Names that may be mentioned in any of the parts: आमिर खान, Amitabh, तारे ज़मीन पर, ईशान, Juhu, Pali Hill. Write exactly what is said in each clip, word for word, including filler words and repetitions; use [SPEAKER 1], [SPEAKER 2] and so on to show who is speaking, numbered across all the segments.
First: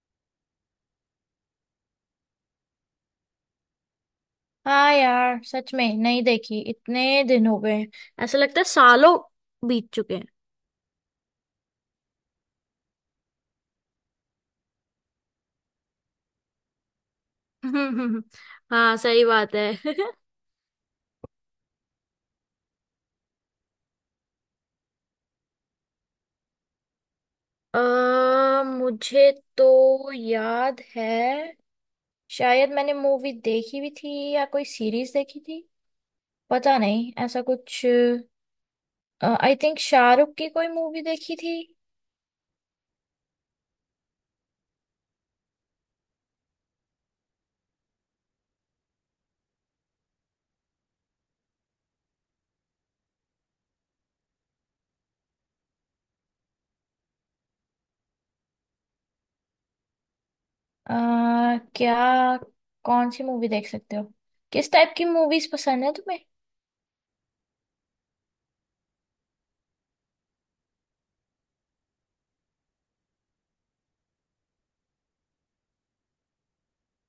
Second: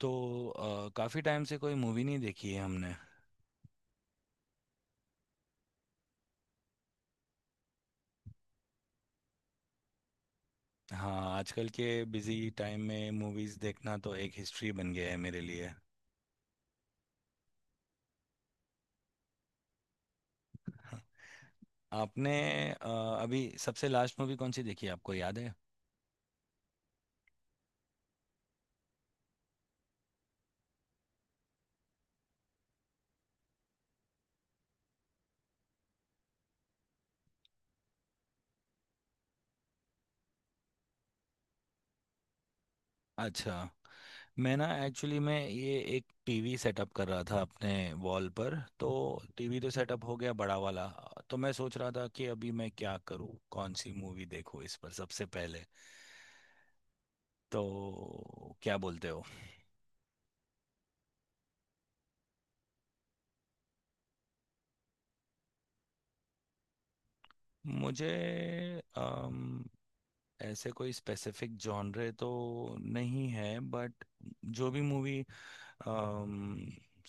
[SPEAKER 1] तो अ, काफी टाइम से कोई मूवी नहीं देखी है हमने।
[SPEAKER 2] हाँ यार, सच में नहीं देखी। इतने दिन हो गए, ऐसा लगता है सालों बीत चुके
[SPEAKER 1] हाँ, आजकल के बिजी टाइम में मूवीज देखना तो एक हिस्ट्री बन गया है मेरे लिए।
[SPEAKER 2] हैं। हाँ, सही बात है।
[SPEAKER 1] हाँ। आपने अ, अभी सबसे लास्ट मूवी कौन सी देखी है? आपको याद है?
[SPEAKER 2] अ, मुझे तो याद है, शायद मैंने मूवी देखी भी थी या कोई सीरीज देखी थी, पता नहीं ऐसा कुछ। आई थिंक शाहरुख की कोई मूवी देखी थी।
[SPEAKER 1] अच्छा। मैं ना एक्चुअली, मैं ये एक टीवी सेटअप कर रहा था अपने वॉल पर। तो टीवी तो सेटअप हो गया, बड़ा वाला। तो मैं सोच रहा था कि अभी मैं क्या करूँ, कौन सी मूवी देखूँ इस पर सबसे पहले। तो क्या बोलते हो?
[SPEAKER 2] अ, क्या? कौन सी मूवी देख सकते हो? किस टाइप की मूवीज पसंद है तुम्हें?
[SPEAKER 1] मुझे ऐसे कोई स्पेसिफिक जॉनरे तो नहीं है, बट जो भी मूवी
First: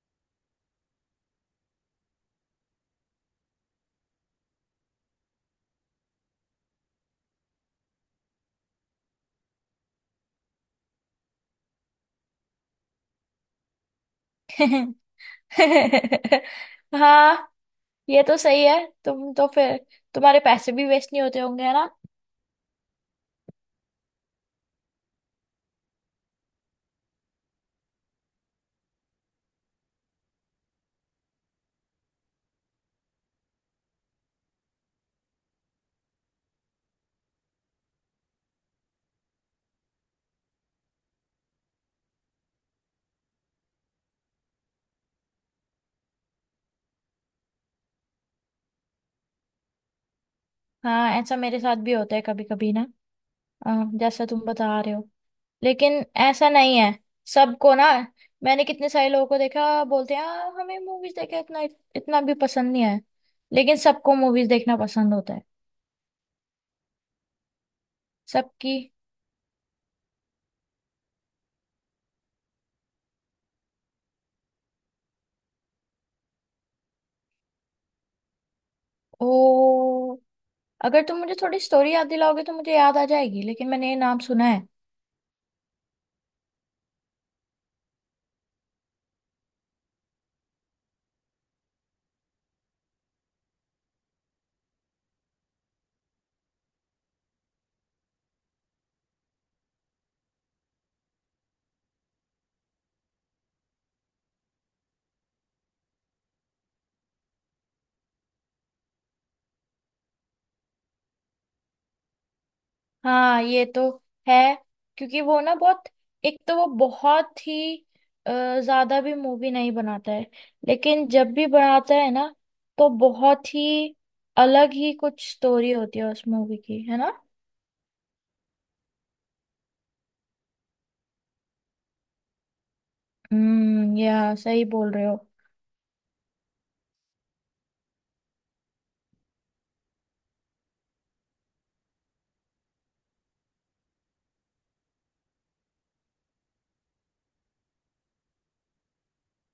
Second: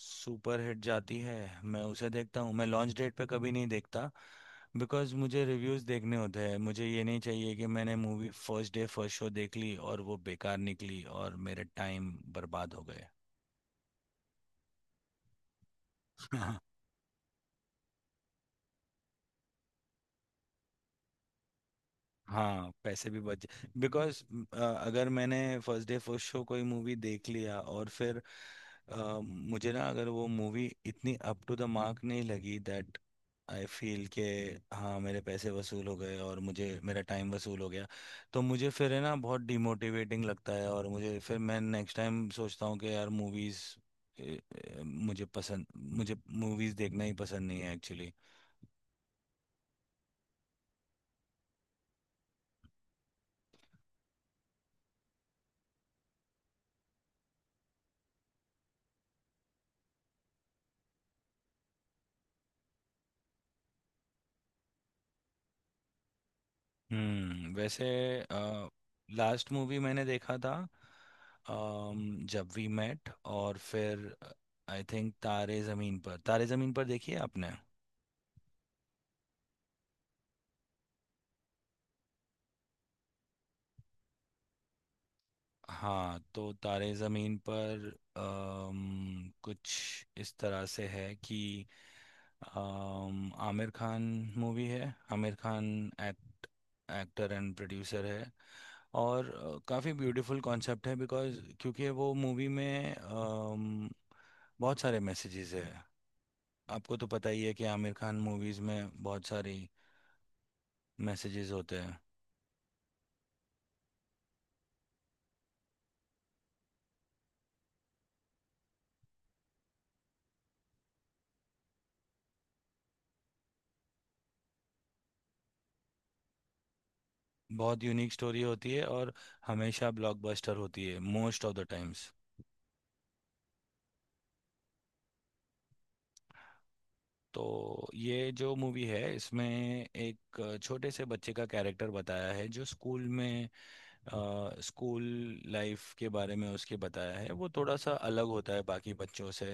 [SPEAKER 1] सुपर हिट जाती है मैं उसे देखता हूँ। मैं लॉन्च डेट पे कभी नहीं देखता। बिकॉज मुझे रिव्यूज़ देखने होते हैं। मुझे ये नहीं चाहिए कि मैंने movie first day first show देख ली और वो बेकार निकली और मेरे टाइम बर्बाद हो गए।
[SPEAKER 2] हाँ, ये तो सही है। तुम तो फिर तुम्हारे पैसे भी वेस्ट नहीं होते होंगे, है ना?
[SPEAKER 1] हाँ, पैसे भी बच। बिकॉज अगर मैंने फर्स्ट डे फर्स्ट शो कोई मूवी देख लिया और फिर अ, मुझे ना, अगर वो मूवी इतनी अप टू द मार्क नहीं लगी, दैट आई फील के हाँ, मेरे पैसे वसूल हो गए और मुझे मेरा टाइम वसूल हो गया। तो मुझे फिर, है ना, बहुत डिमोटिवेटिंग लगता है और मुझे फिर, मैं नेक्स्ट टाइम सोचता हूँ कि यार, मूवीज़ मुझे पसंद मुझे मूवीज़ देखना ही पसंद नहीं है एक्चुअली।
[SPEAKER 2] हाँ, ऐसा मेरे साथ भी होता है कभी कभी ना। अ, जैसा तुम बता रहे हो, लेकिन ऐसा नहीं है सबको ना। मैंने कितने सारे लोगों को देखा, बोलते हैं "आ, हमें मूवीज देखना इतना इतना भी पसंद नहीं है"। लेकिन सबको मूवीज देखना पसंद होता है
[SPEAKER 1] हम्म, वैसे
[SPEAKER 2] सबकी।
[SPEAKER 1] लास्ट मूवी मैंने देखा था अम, जब वी मेट। और फिर आई थिंक तारे ज़मीन पर। तारे ज़मीन पर देखी है आपने?
[SPEAKER 2] ओ, अगर तुम मुझे थोड़ी स्टोरी याद दिलाओगे तो मुझे याद आ जाएगी, लेकिन मैंने ये नाम सुना है।
[SPEAKER 1] हाँ, तो तारे ज़मीन पर अम, कुछ इस तरह से है कि अम, आमिर खान मूवी है। आमिर खान act actor and producer है। और अ, काफ़ी ब्यूटीफुल कॉन्सेप्ट है बिकॉज क्योंकि वो मूवी में अम, बहुत सारे मैसेजेस है। आपको तो पता ही है कि आमिर खान मूवीज़ में बहुत सारी मैसेजेस होते हैं।
[SPEAKER 2] हाँ, ये तो है। क्योंकि वो ना बहुत, एक तो वो बहुत ही अ, ज्यादा भी मूवी नहीं बनाता है, लेकिन जब भी बनाता है ना तो बहुत ही अलग ही कुछ स्टोरी होती है उस मूवी की, है ना?
[SPEAKER 1] बहुत यूनिक स्टोरी होती है और हमेशा ब्लॉकबस्टर होती है मोस्ट ऑफ द टाइम्स।
[SPEAKER 2] हम्म, या सही बोल रहे हो।
[SPEAKER 1] तो ये जो मूवी है इसमें एक अ, छोटे से बच्चे का कैरेक्टर बताया है जो स्कूल में स्कूल लाइफ के बारे में, उसके बताया है। वो थोड़ा सा अलग होता है बाकी बच्चों से,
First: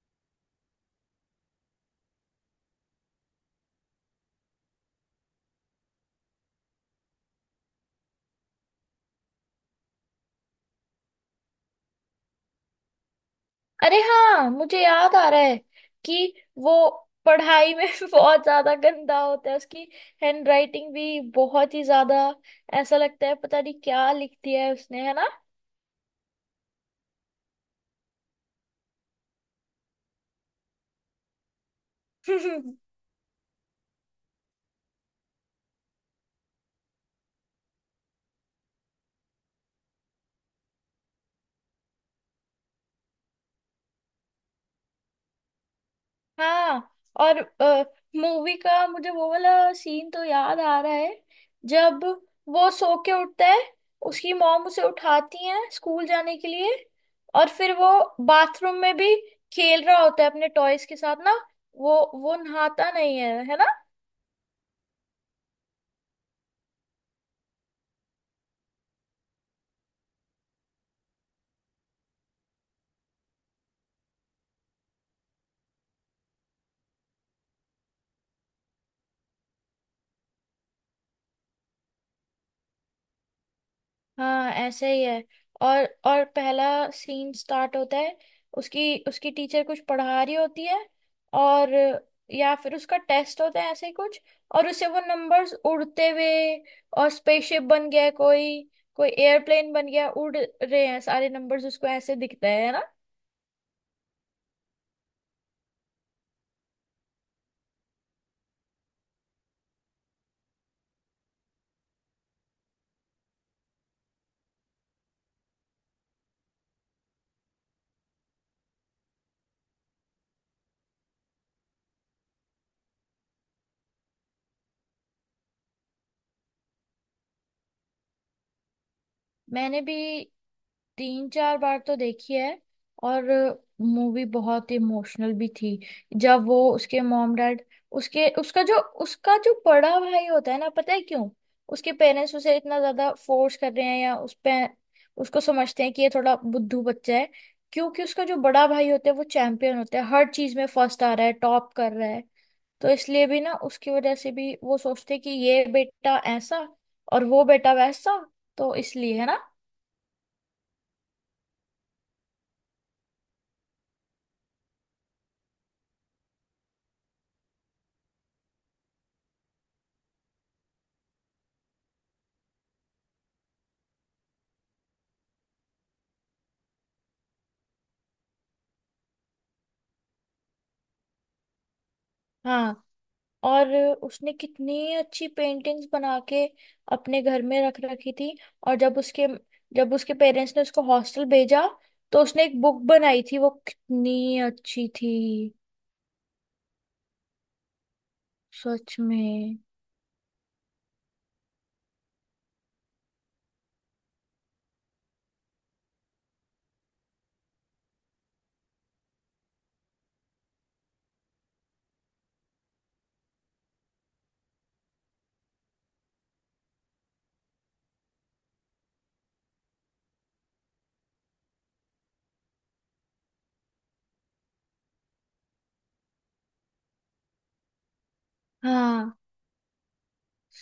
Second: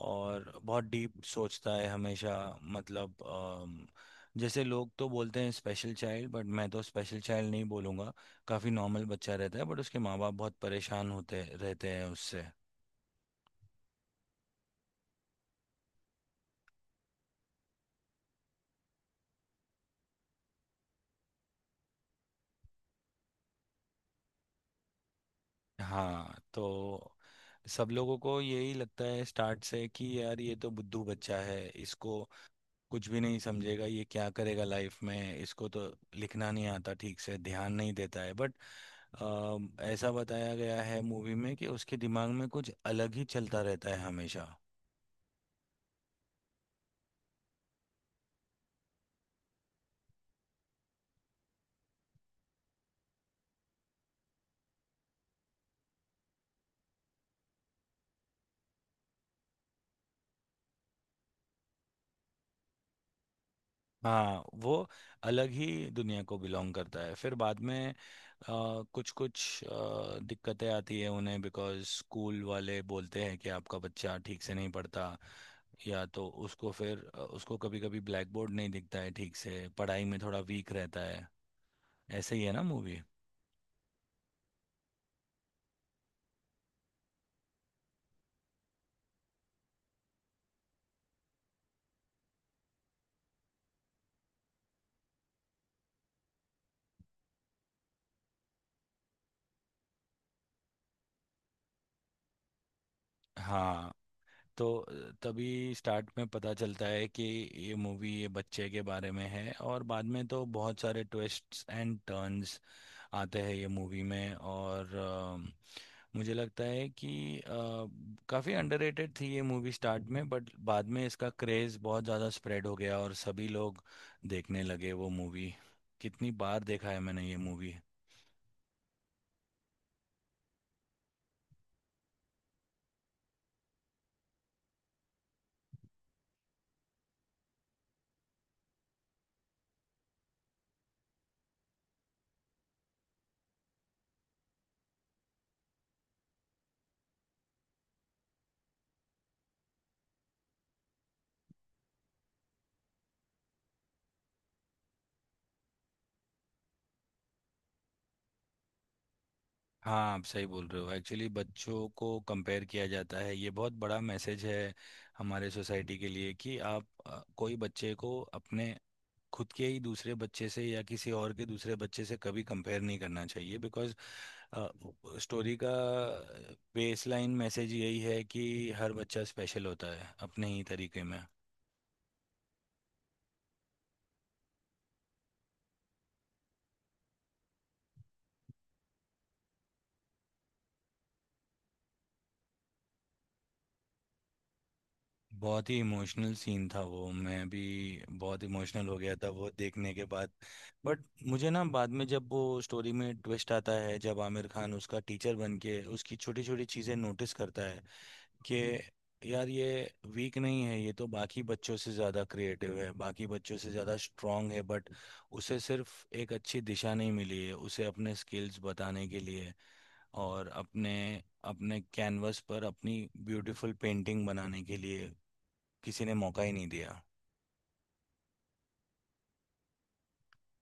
[SPEAKER 1] और बहुत डीप सोचता है हमेशा। मतलब, अम, जैसे लोग तो बोलते हैं स्पेशल चाइल्ड, बट मैं तो स्पेशल चाइल्ड नहीं बोलूँगा। काफ़ी नॉर्मल बच्चा रहता है, बट उसके माँ बाप बहुत परेशान होते रहते हैं उससे।
[SPEAKER 2] अरे हाँ, मुझे याद आ रहा है कि वो पढ़ाई में बहुत ज्यादा गंदा होता है। उसकी हैंडराइटिंग भी बहुत ही ज्यादा, ऐसा लगता है पता नहीं क्या लिख दिया है उसने, है ना?
[SPEAKER 1] हाँ, तो सब लोगों को यही लगता है स्टार्ट से कि यार, ये तो बुद्धू बच्चा है, इसको कुछ भी नहीं समझेगा, ये क्या करेगा लाइफ में, इसको तो लिखना नहीं आता ठीक से, ध्यान नहीं देता है। बट ऐसा बताया गया है मूवी में कि उसके दिमाग में कुछ अलग ही चलता रहता है हमेशा।
[SPEAKER 2] हाँ। और मूवी का मुझे वो वाला सीन तो याद आ रहा है, जब वो सो के उठता है, उसकी मॉम उसे उठाती है स्कूल जाने के लिए, और फिर वो बाथरूम में भी खेल रहा होता है अपने टॉयज के साथ ना, वो वो नहाता नहीं है, है ना?
[SPEAKER 1] हाँ, वो अलग ही दुनिया को बिलोंग करता है। फिर बाद में कुछ कुछ दिक्कतें आती है उन्हें बिकॉज स्कूल वाले बोलते हैं कि आपका बच्चा ठीक से नहीं पढ़ता, या तो उसको फिर, अ, उसको कभी कभी ब्लैक बोर्ड नहीं दिखता है ठीक से, पढ़ाई में थोड़ा वीक रहता है। ऐसे ही है ना मूवी?
[SPEAKER 2] हाँ, ऐसे ही है। और और पहला सीन स्टार्ट होता है, उसकी उसकी टीचर कुछ पढ़ा रही होती है, और या फिर उसका टेस्ट होता है ऐसे ही कुछ, और उसे वो नंबर्स उड़ते हुए, और स्पेसशिप बन गया है कोई, कोई एयरप्लेन बन गया, उड़ रहे हैं सारे नंबर्स, उसको ऐसे दिखता है है ना?
[SPEAKER 1] हाँ, तो अ, तभी स्टार्ट में पता चलता है कि ये मूवी ये बच्चे के बारे में है, और बाद में तो बहुत सारे ट्विस्ट्स एंड टर्न्स आते हैं ये मूवी में। और अ, मुझे लगता है कि अ, काफ़ी अंडररेटेड थी ये मूवी स्टार्ट में, बट बाद में इसका क्रेज़ बहुत ज़्यादा स्प्रेड हो गया और सभी लोग देखने लगे वो मूवी। कितनी बार देखा है मैंने ये मूवी!
[SPEAKER 2] मैंने भी तीन चार बार तो देखी है। और मूवी बहुत इमोशनल भी थी। जब वो उसके मॉम डैड, उसके उसका जो उसका जो बड़ा भाई होता है ना, पता है क्यों उसके पेरेंट्स उसे इतना ज्यादा फोर्स कर रहे हैं या उस पे, उसको समझते हैं कि ये थोड़ा बुद्धू बच्चा है? क्योंकि उसका जो बड़ा भाई होता है वो चैंपियन होता है, हर चीज में फर्स्ट आ रहा है, टॉप कर रहा है। तो इसलिए भी ना, उसकी वजह से भी वो सोचते हैं कि ये बेटा ऐसा और वो बेटा वैसा, तो इसलिए, है ना?
[SPEAKER 1] हाँ, आप सही बोल रहे हो। एक्चुअली बच्चों को कंपेयर किया जाता है, ये बहुत बड़ा मैसेज है हमारे सोसाइटी के लिए कि आप अ, कोई बच्चे को अपने खुद के ही दूसरे बच्चे से या किसी और के दूसरे बच्चे से कभी कंपेयर नहीं करना चाहिए। बिकॉज स्टोरी का बेसलाइन मैसेज यही है कि हर बच्चा स्पेशल होता है अपने ही तरीके में।
[SPEAKER 2] हाँ। और उसने कितनी अच्छी पेंटिंग्स बना के अपने घर में रख रखी थी। और जब उसके जब उसके पेरेंट्स ने उसको हॉस्टल भेजा, तो उसने एक बुक बनाई थी, वो कितनी अच्छी थी।
[SPEAKER 1] बहुत ही इमोशनल सीन था वो, मैं भी बहुत इमोशनल
[SPEAKER 2] सच
[SPEAKER 1] हो गया था वो
[SPEAKER 2] में।
[SPEAKER 1] देखने के बाद। बट मुझे ना, बाद में जब वो स्टोरी में ट्विस्ट आता है जब आमिर खान उसका टीचर बन के उसकी छोटी छोटी चीज़ें नोटिस करता है कि यार, ये वीक नहीं है, ये तो बाकी बच्चों से ज़्यादा क्रिएटिव है, बाकी बच्चों से ज़्यादा स्ट्रांग है, बट उसे सिर्फ एक अच्छी दिशा नहीं मिली है उसे अपने स्किल्स बताने के लिए। और अपने अपने कैनवस पर अपनी ब्यूटीफुल पेंटिंग बनाने के लिए किसी ने मौका ही नहीं दिया।
[SPEAKER 2] हाँ,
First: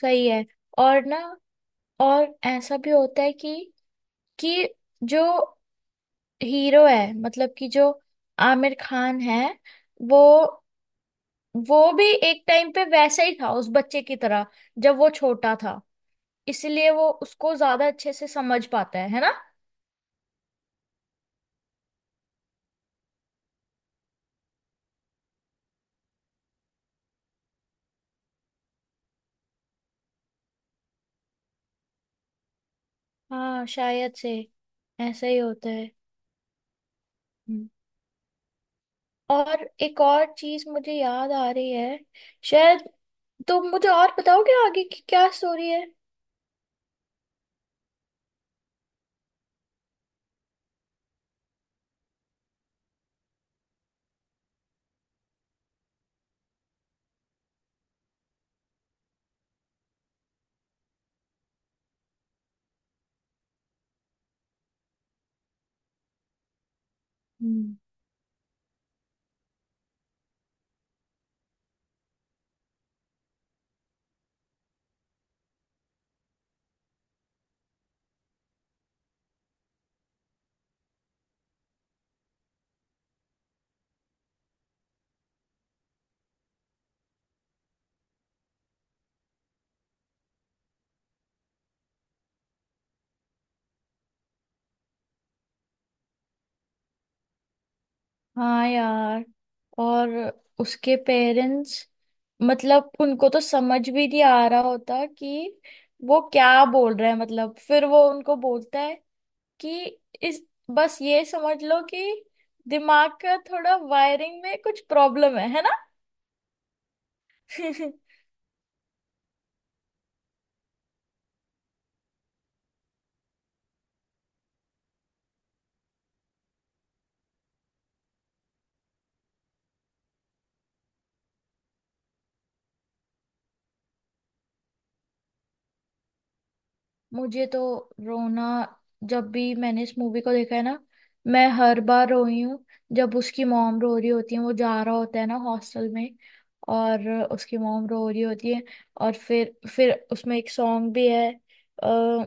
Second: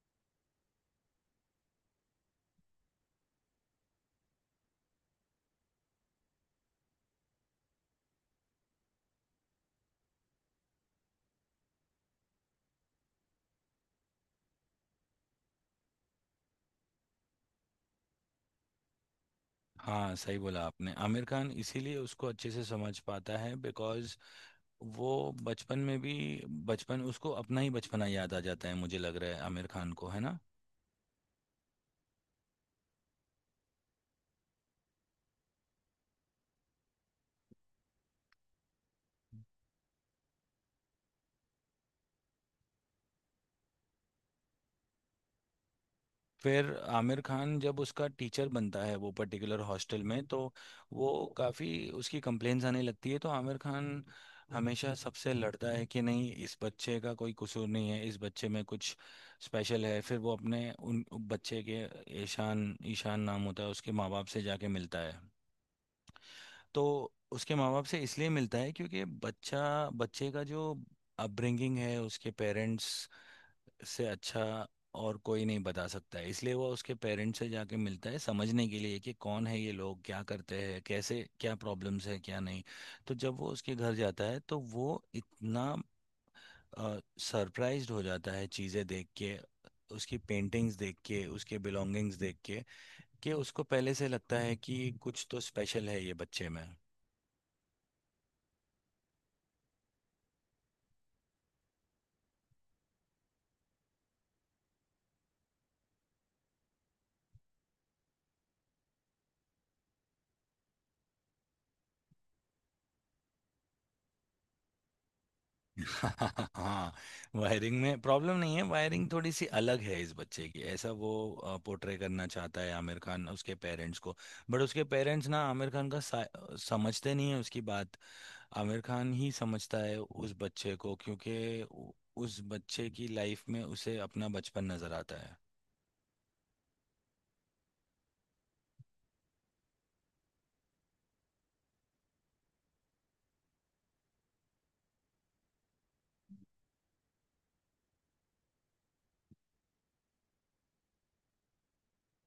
[SPEAKER 2] सही है। और ना, और ऐसा भी होता है कि कि जो हीरो है, मतलब कि जो आमिर खान है, वो वो भी एक टाइम पे वैसा ही था उस बच्चे की तरह, जब वो छोटा था। इसलिए वो उसको ज्यादा अच्छे से समझ पाता है है ना?
[SPEAKER 1] हाँ, सही बोला आपने। आमिर खान इसीलिए उसको अच्छे से समझ पाता है बिकॉज वो बचपन में भी बचपन, उसको अपना ही बचपना याद आ जाता है, मुझे लग रहा है, आमिर खान को, है ना?
[SPEAKER 2] हाँ, शायद से ऐसा ही होता है। हम्म। और एक और चीज मुझे याद आ रही है, शायद तुम मुझे और बताओगे आगे की क्या स्टोरी है।
[SPEAKER 1] फिर आमिर खान जब उसका टीचर बनता है वो पर्टिकुलर हॉस्टल में, तो वो काफ़ी उसकी कंप्लेंट्स आने लगती है, तो आमिर खान हमेशा सबसे लड़ता है कि नहीं, इस बच्चे का कोई कसूर नहीं है, इस बच्चे में कुछ स्पेशल है। फिर वो अपने उन बच्चे के, ईशान ईशान नाम होता है उसके, माँ बाप से जाके मिलता है। तो उसके माँ
[SPEAKER 2] हम्म।
[SPEAKER 1] बाप से इसलिए मिलता है क्योंकि बच्चा बच्चे का जो अपब्रिंगिंग है उसके पेरेंट्स से अच्छा और कोई नहीं बता सकता है, इसलिए वो उसके पेरेंट्स से जाके मिलता है समझने के लिए कि कौन है ये लोग, क्या करते हैं, कैसे, क्या प्रॉब्लम्स है क्या नहीं। तो जब वो उसके घर जाता है तो वो इतना सरप्राइज्ड हो जाता है चीज़ें देख के, उसकी पेंटिंग्स देख के, उसके बिलोंगिंग्स देख के, कि उसको पहले से लगता है कि कुछ तो स्पेशल है ये बच्चे में।
[SPEAKER 2] हाँ यार। और उसके पेरेंट्स, मतलब उनको तो समझ भी नहीं आ रहा होता कि वो क्या बोल रहा है, मतलब फिर वो उनको बोलता है कि इस, बस ये समझ लो कि दिमाग का थोड़ा वायरिंग में कुछ प्रॉब्लम है है ना?
[SPEAKER 1] हाँ, वायरिंग में प्रॉब्लम नहीं है, वायरिंग थोड़ी सी अलग है इस बच्चे की, ऐसा वो पोर्ट्रे करना चाहता है आमिर खान उसके पेरेंट्स को। बट उसके पेरेंट्स ना आमिर खान का सा- समझते नहीं है उसकी बात। आमिर खान ही समझता है उस बच्चे को क्योंकि उ- उस बच्चे की लाइफ में उसे अपना बचपन नजर आता है।
[SPEAKER 2] मुझे तो रोना, जब भी मैंने इस मूवी को देखा है ना, मैं हर बार रोई हूँ। जब उसकी मॉम रो रही होती है, वो जा रहा होता है ना हॉस्टल में, और उसकी मॉम रो रही होती है, और फिर फिर उसमें एक सॉन्ग भी है, अ,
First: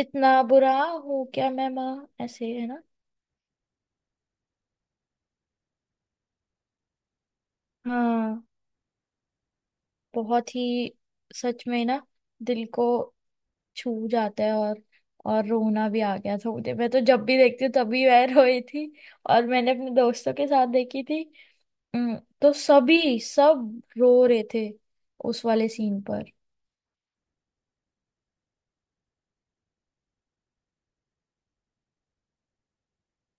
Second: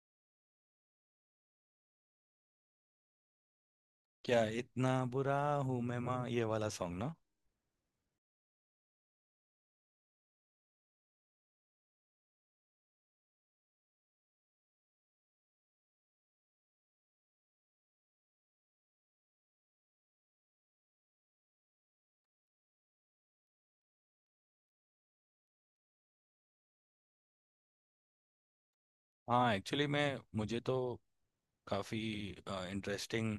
[SPEAKER 2] इतना बुरा हूँ क्या मैं माँ, ऐसे, है ना?
[SPEAKER 1] "क्या इतना बुरा हूँ मैं माँ", ये वाला सॉन्ग ना।
[SPEAKER 2] हाँ, बहुत ही, सच में ना, दिल को छू जाता है। और और रोना भी आ गया था मुझे, मैं तो जब भी देखती हूँ तभी मैं रोई थी। और मैंने अपने दोस्तों के साथ देखी थी। हम्म, तो सभी सब रो रहे थे उस वाले सीन पर।
[SPEAKER 1] हाँ, एक्चुअली मैं मुझे तो काफी इंटरेस्टिंग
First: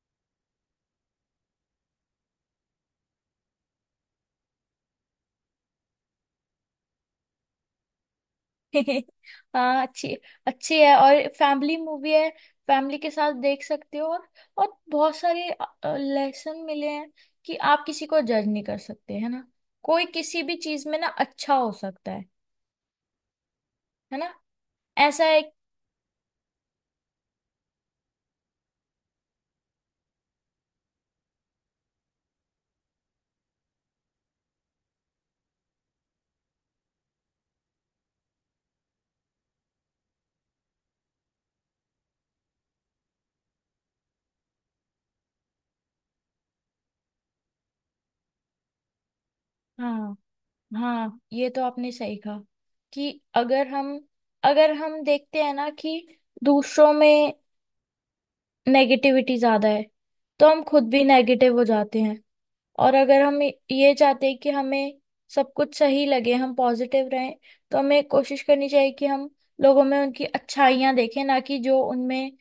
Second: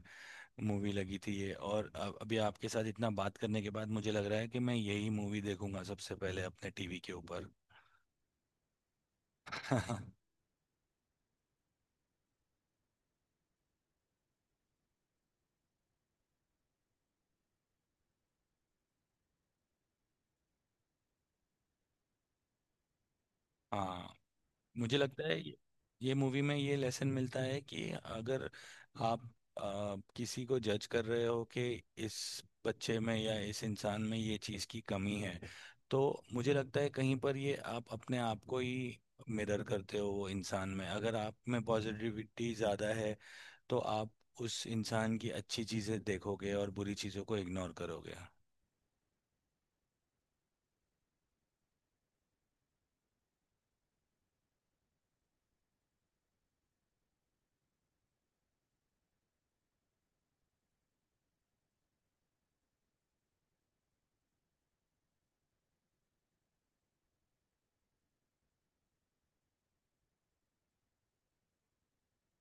[SPEAKER 1] मूवी लगी थी ये, और अब अभी आपके साथ इतना बात करने के बाद मुझे लग रहा है कि मैं यही मूवी देखूंगा सबसे पहले अपने टीवी के ऊपर।
[SPEAKER 2] हाँ, अच्छी, अच्छी है, और फैमिली मूवी है, फैमिली के साथ देख सकते हो। और और बहुत सारे लेसन मिले हैं कि आप किसी को जज नहीं कर सकते, है ना? कोई किसी भी चीज में ना अच्छा हो सकता है
[SPEAKER 1] हाँ,
[SPEAKER 2] है ना?
[SPEAKER 1] मुझे
[SPEAKER 2] ऐसा
[SPEAKER 1] लगता है
[SPEAKER 2] है।
[SPEAKER 1] ये ये मूवी में ये लेसन मिलता है कि अगर आप आ, किसी को जज कर रहे हो कि इस बच्चे में या इस इंसान में ये चीज़ की कमी है, तो मुझे लगता है कहीं पर ये आप अपने आप को ही मिरर करते हो वो इंसान में। अगर आप में पॉजिटिविटी ज़्यादा है तो आप उस इंसान की अच्छी चीज़ें देखोगे और बुरी चीज़ों को इग्नोर करोगे।
[SPEAKER 2] हाँ, हाँ, ये तो आपने सही कहा कि अगर हम अगर हम देखते हैं ना कि दूसरों में नेगेटिविटी ज्यादा है, तो हम खुद भी नेगेटिव हो जाते हैं। और अगर हम ये चाहते हैं कि हमें सब कुछ सही लगे, हम पॉजिटिव रहें, तो हमें कोशिश करनी चाहिए कि हम लोगों में उनकी अच्छाइयाँ देखें, ना कि जो उनमें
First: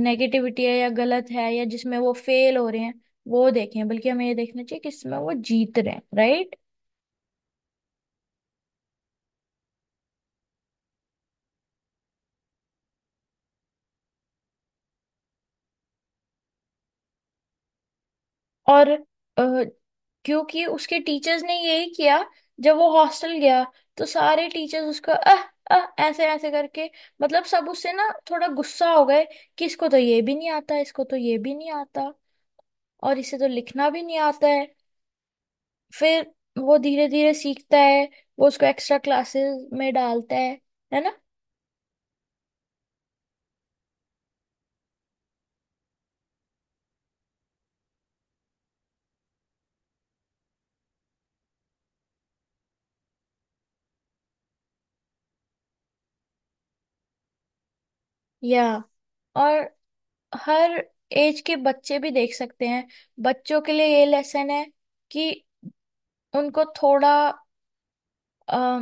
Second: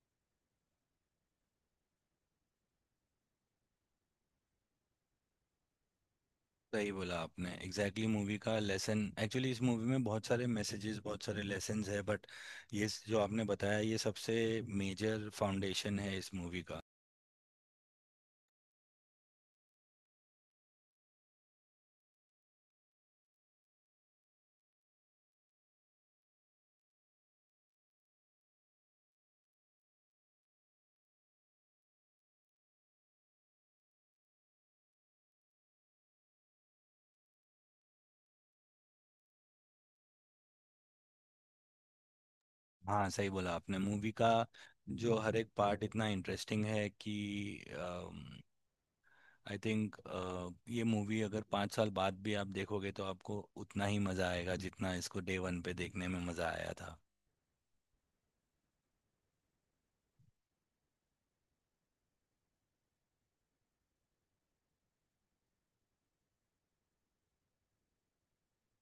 [SPEAKER 2] नेगेटिविटी है या गलत है या जिसमें वो फेल हो रहे हैं वो देखें, बल्कि हमें ये देखना चाहिए कि इसमें वो जीत रहे हैं, right?
[SPEAKER 1] सही बोला आपने, एग्जैक्टली exactly मूवी का लेसन। एक्चुअली इस मूवी में बहुत सारे मैसेजेस, बहुत सारे लेसन्स है, बट ये स- जो आपने बताया ये सबसे मेजर फाउंडेशन है इस मूवी का।
[SPEAKER 2] और अ, क्योंकि उसके टीचर्स ने यही किया, जब वो हॉस्टल गया, तो सारे टीचर्स उसको अह अह ऐसे ऐसे करके, मतलब सब उससे ना थोड़ा गुस्सा हो गए कि इसको तो ये भी नहीं आता, इसको तो ये भी नहीं आता, और इसे तो लिखना भी नहीं आता है। फिर वो धीरे धीरे सीखता है, वो उसको एक्स्ट्रा क्लासेस में डालता है है ना?
[SPEAKER 1] हाँ, सही बोला आपने। मूवी का जो हर एक पार्ट इतना इंटरेस्टिंग है कि आई थिंक ये मूवी अगर पाँच साल बाद भी आप देखोगे तो आपको उतना ही मज़ा आएगा जितना इसको डे वन पे देखने में मज़ा आया था।
[SPEAKER 2] या। और हर एज के बच्चे भी देख सकते हैं, बच्चों के लिए ये लेसन है कि उनको थोड़ा अ,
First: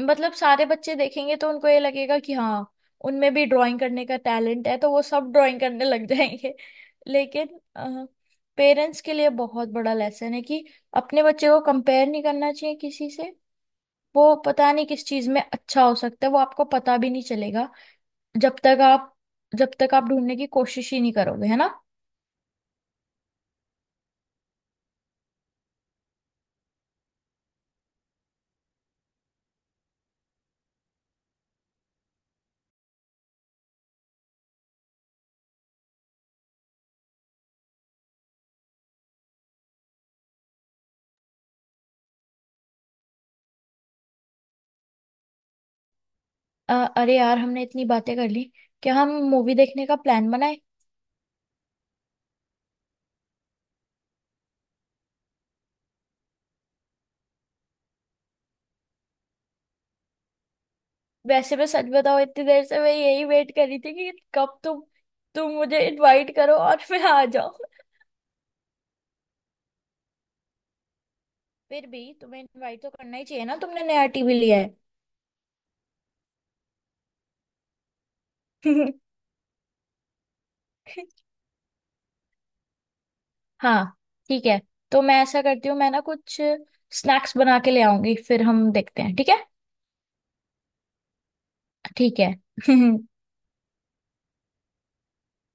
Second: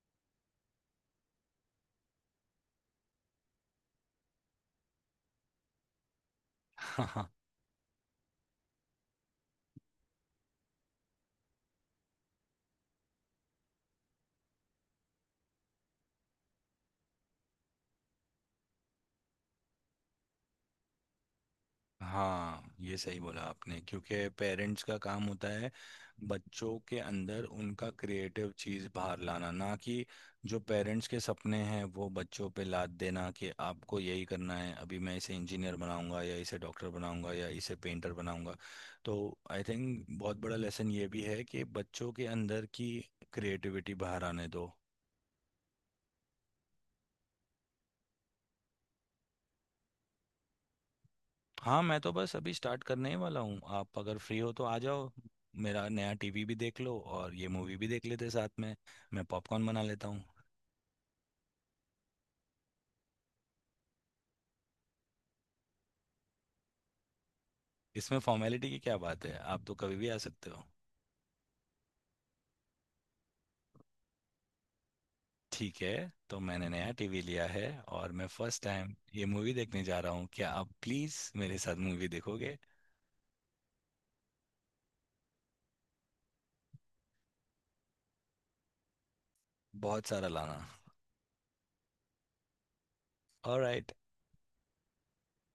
[SPEAKER 2] मतलब सारे बच्चे देखेंगे तो उनको ये लगेगा कि हाँ उनमें भी ड्राइंग करने का टैलेंट है, तो वो सब ड्राइंग करने लग जाएंगे। लेकिन पेरेंट्स के लिए बहुत बड़ा लेसन है कि अपने बच्चे को कंपेयर नहीं करना चाहिए किसी से। वो पता नहीं किस चीज में अच्छा हो सकता है, वो आपको पता भी नहीं चलेगा जब तक आप, जब तक आप ढूंढने की कोशिश ही नहीं करोगे, है ना?
[SPEAKER 1] हाँ, ये सही बोला आपने। क्योंकि पेरेंट्स का काम होता है बच्चों के अंदर उनका क्रिएटिव चीज़ बाहर लाना, ना कि जो पेरेंट्स के सपने हैं वो बच्चों पे लाद देना कि आपको यही करना है, अभी मैं इसे इंजीनियर बनाऊंगा या इसे डॉक्टर बनाऊंगा या इसे पेंटर बनाऊंगा। तो आई थिंक बहुत बड़ा लेसन ये भी है कि बच्चों के अंदर की क्रिएटिविटी बाहर आने दो।
[SPEAKER 2] अ, अरे यार, हमने इतनी बातें कर ली, क्या हम मूवी देखने का प्लान बनाए?
[SPEAKER 1] हाँ, मैं तो बस अभी स्टार्ट करने ही वाला हूँ। आप अगर फ्री हो तो आ जाओ। मेरा नया टीवी भी देख लो और ये मूवी भी देख लेते साथ में। मैं पॉपकॉर्न बना लेता हूँ।
[SPEAKER 2] वैसे मैं सच बताऊं, इतनी देर से मैं यही वेट कर रही थी कि कब तुम, तुम मुझे इनवाइट करो और मैं आ जाऊं।
[SPEAKER 1] इसमें फॉर्मेलिटी की क्या बात है? आप तो कभी भी आ सकते हो।
[SPEAKER 2] फिर भी तुम्हें इनवाइट तो करना ही चाहिए ना, तुमने नया टीवी लिया
[SPEAKER 1] ठीक है, तो मैंने नया टीवी लिया है और मैं फर्स्ट
[SPEAKER 2] है।
[SPEAKER 1] टाइम ये मूवी देखने जा रहा हूँ। क्या आप प्लीज़ मेरे साथ मूवी देखोगे?
[SPEAKER 2] हाँ, ठीक है। तो मैं ऐसा करती हूँ, मैं ना कुछ स्नैक्स बना के ले आऊंगी, फिर हम देखते हैं, ठीक है?
[SPEAKER 1] बहुत सारा लाना।
[SPEAKER 2] ठीक है।
[SPEAKER 1] ऑलराइट।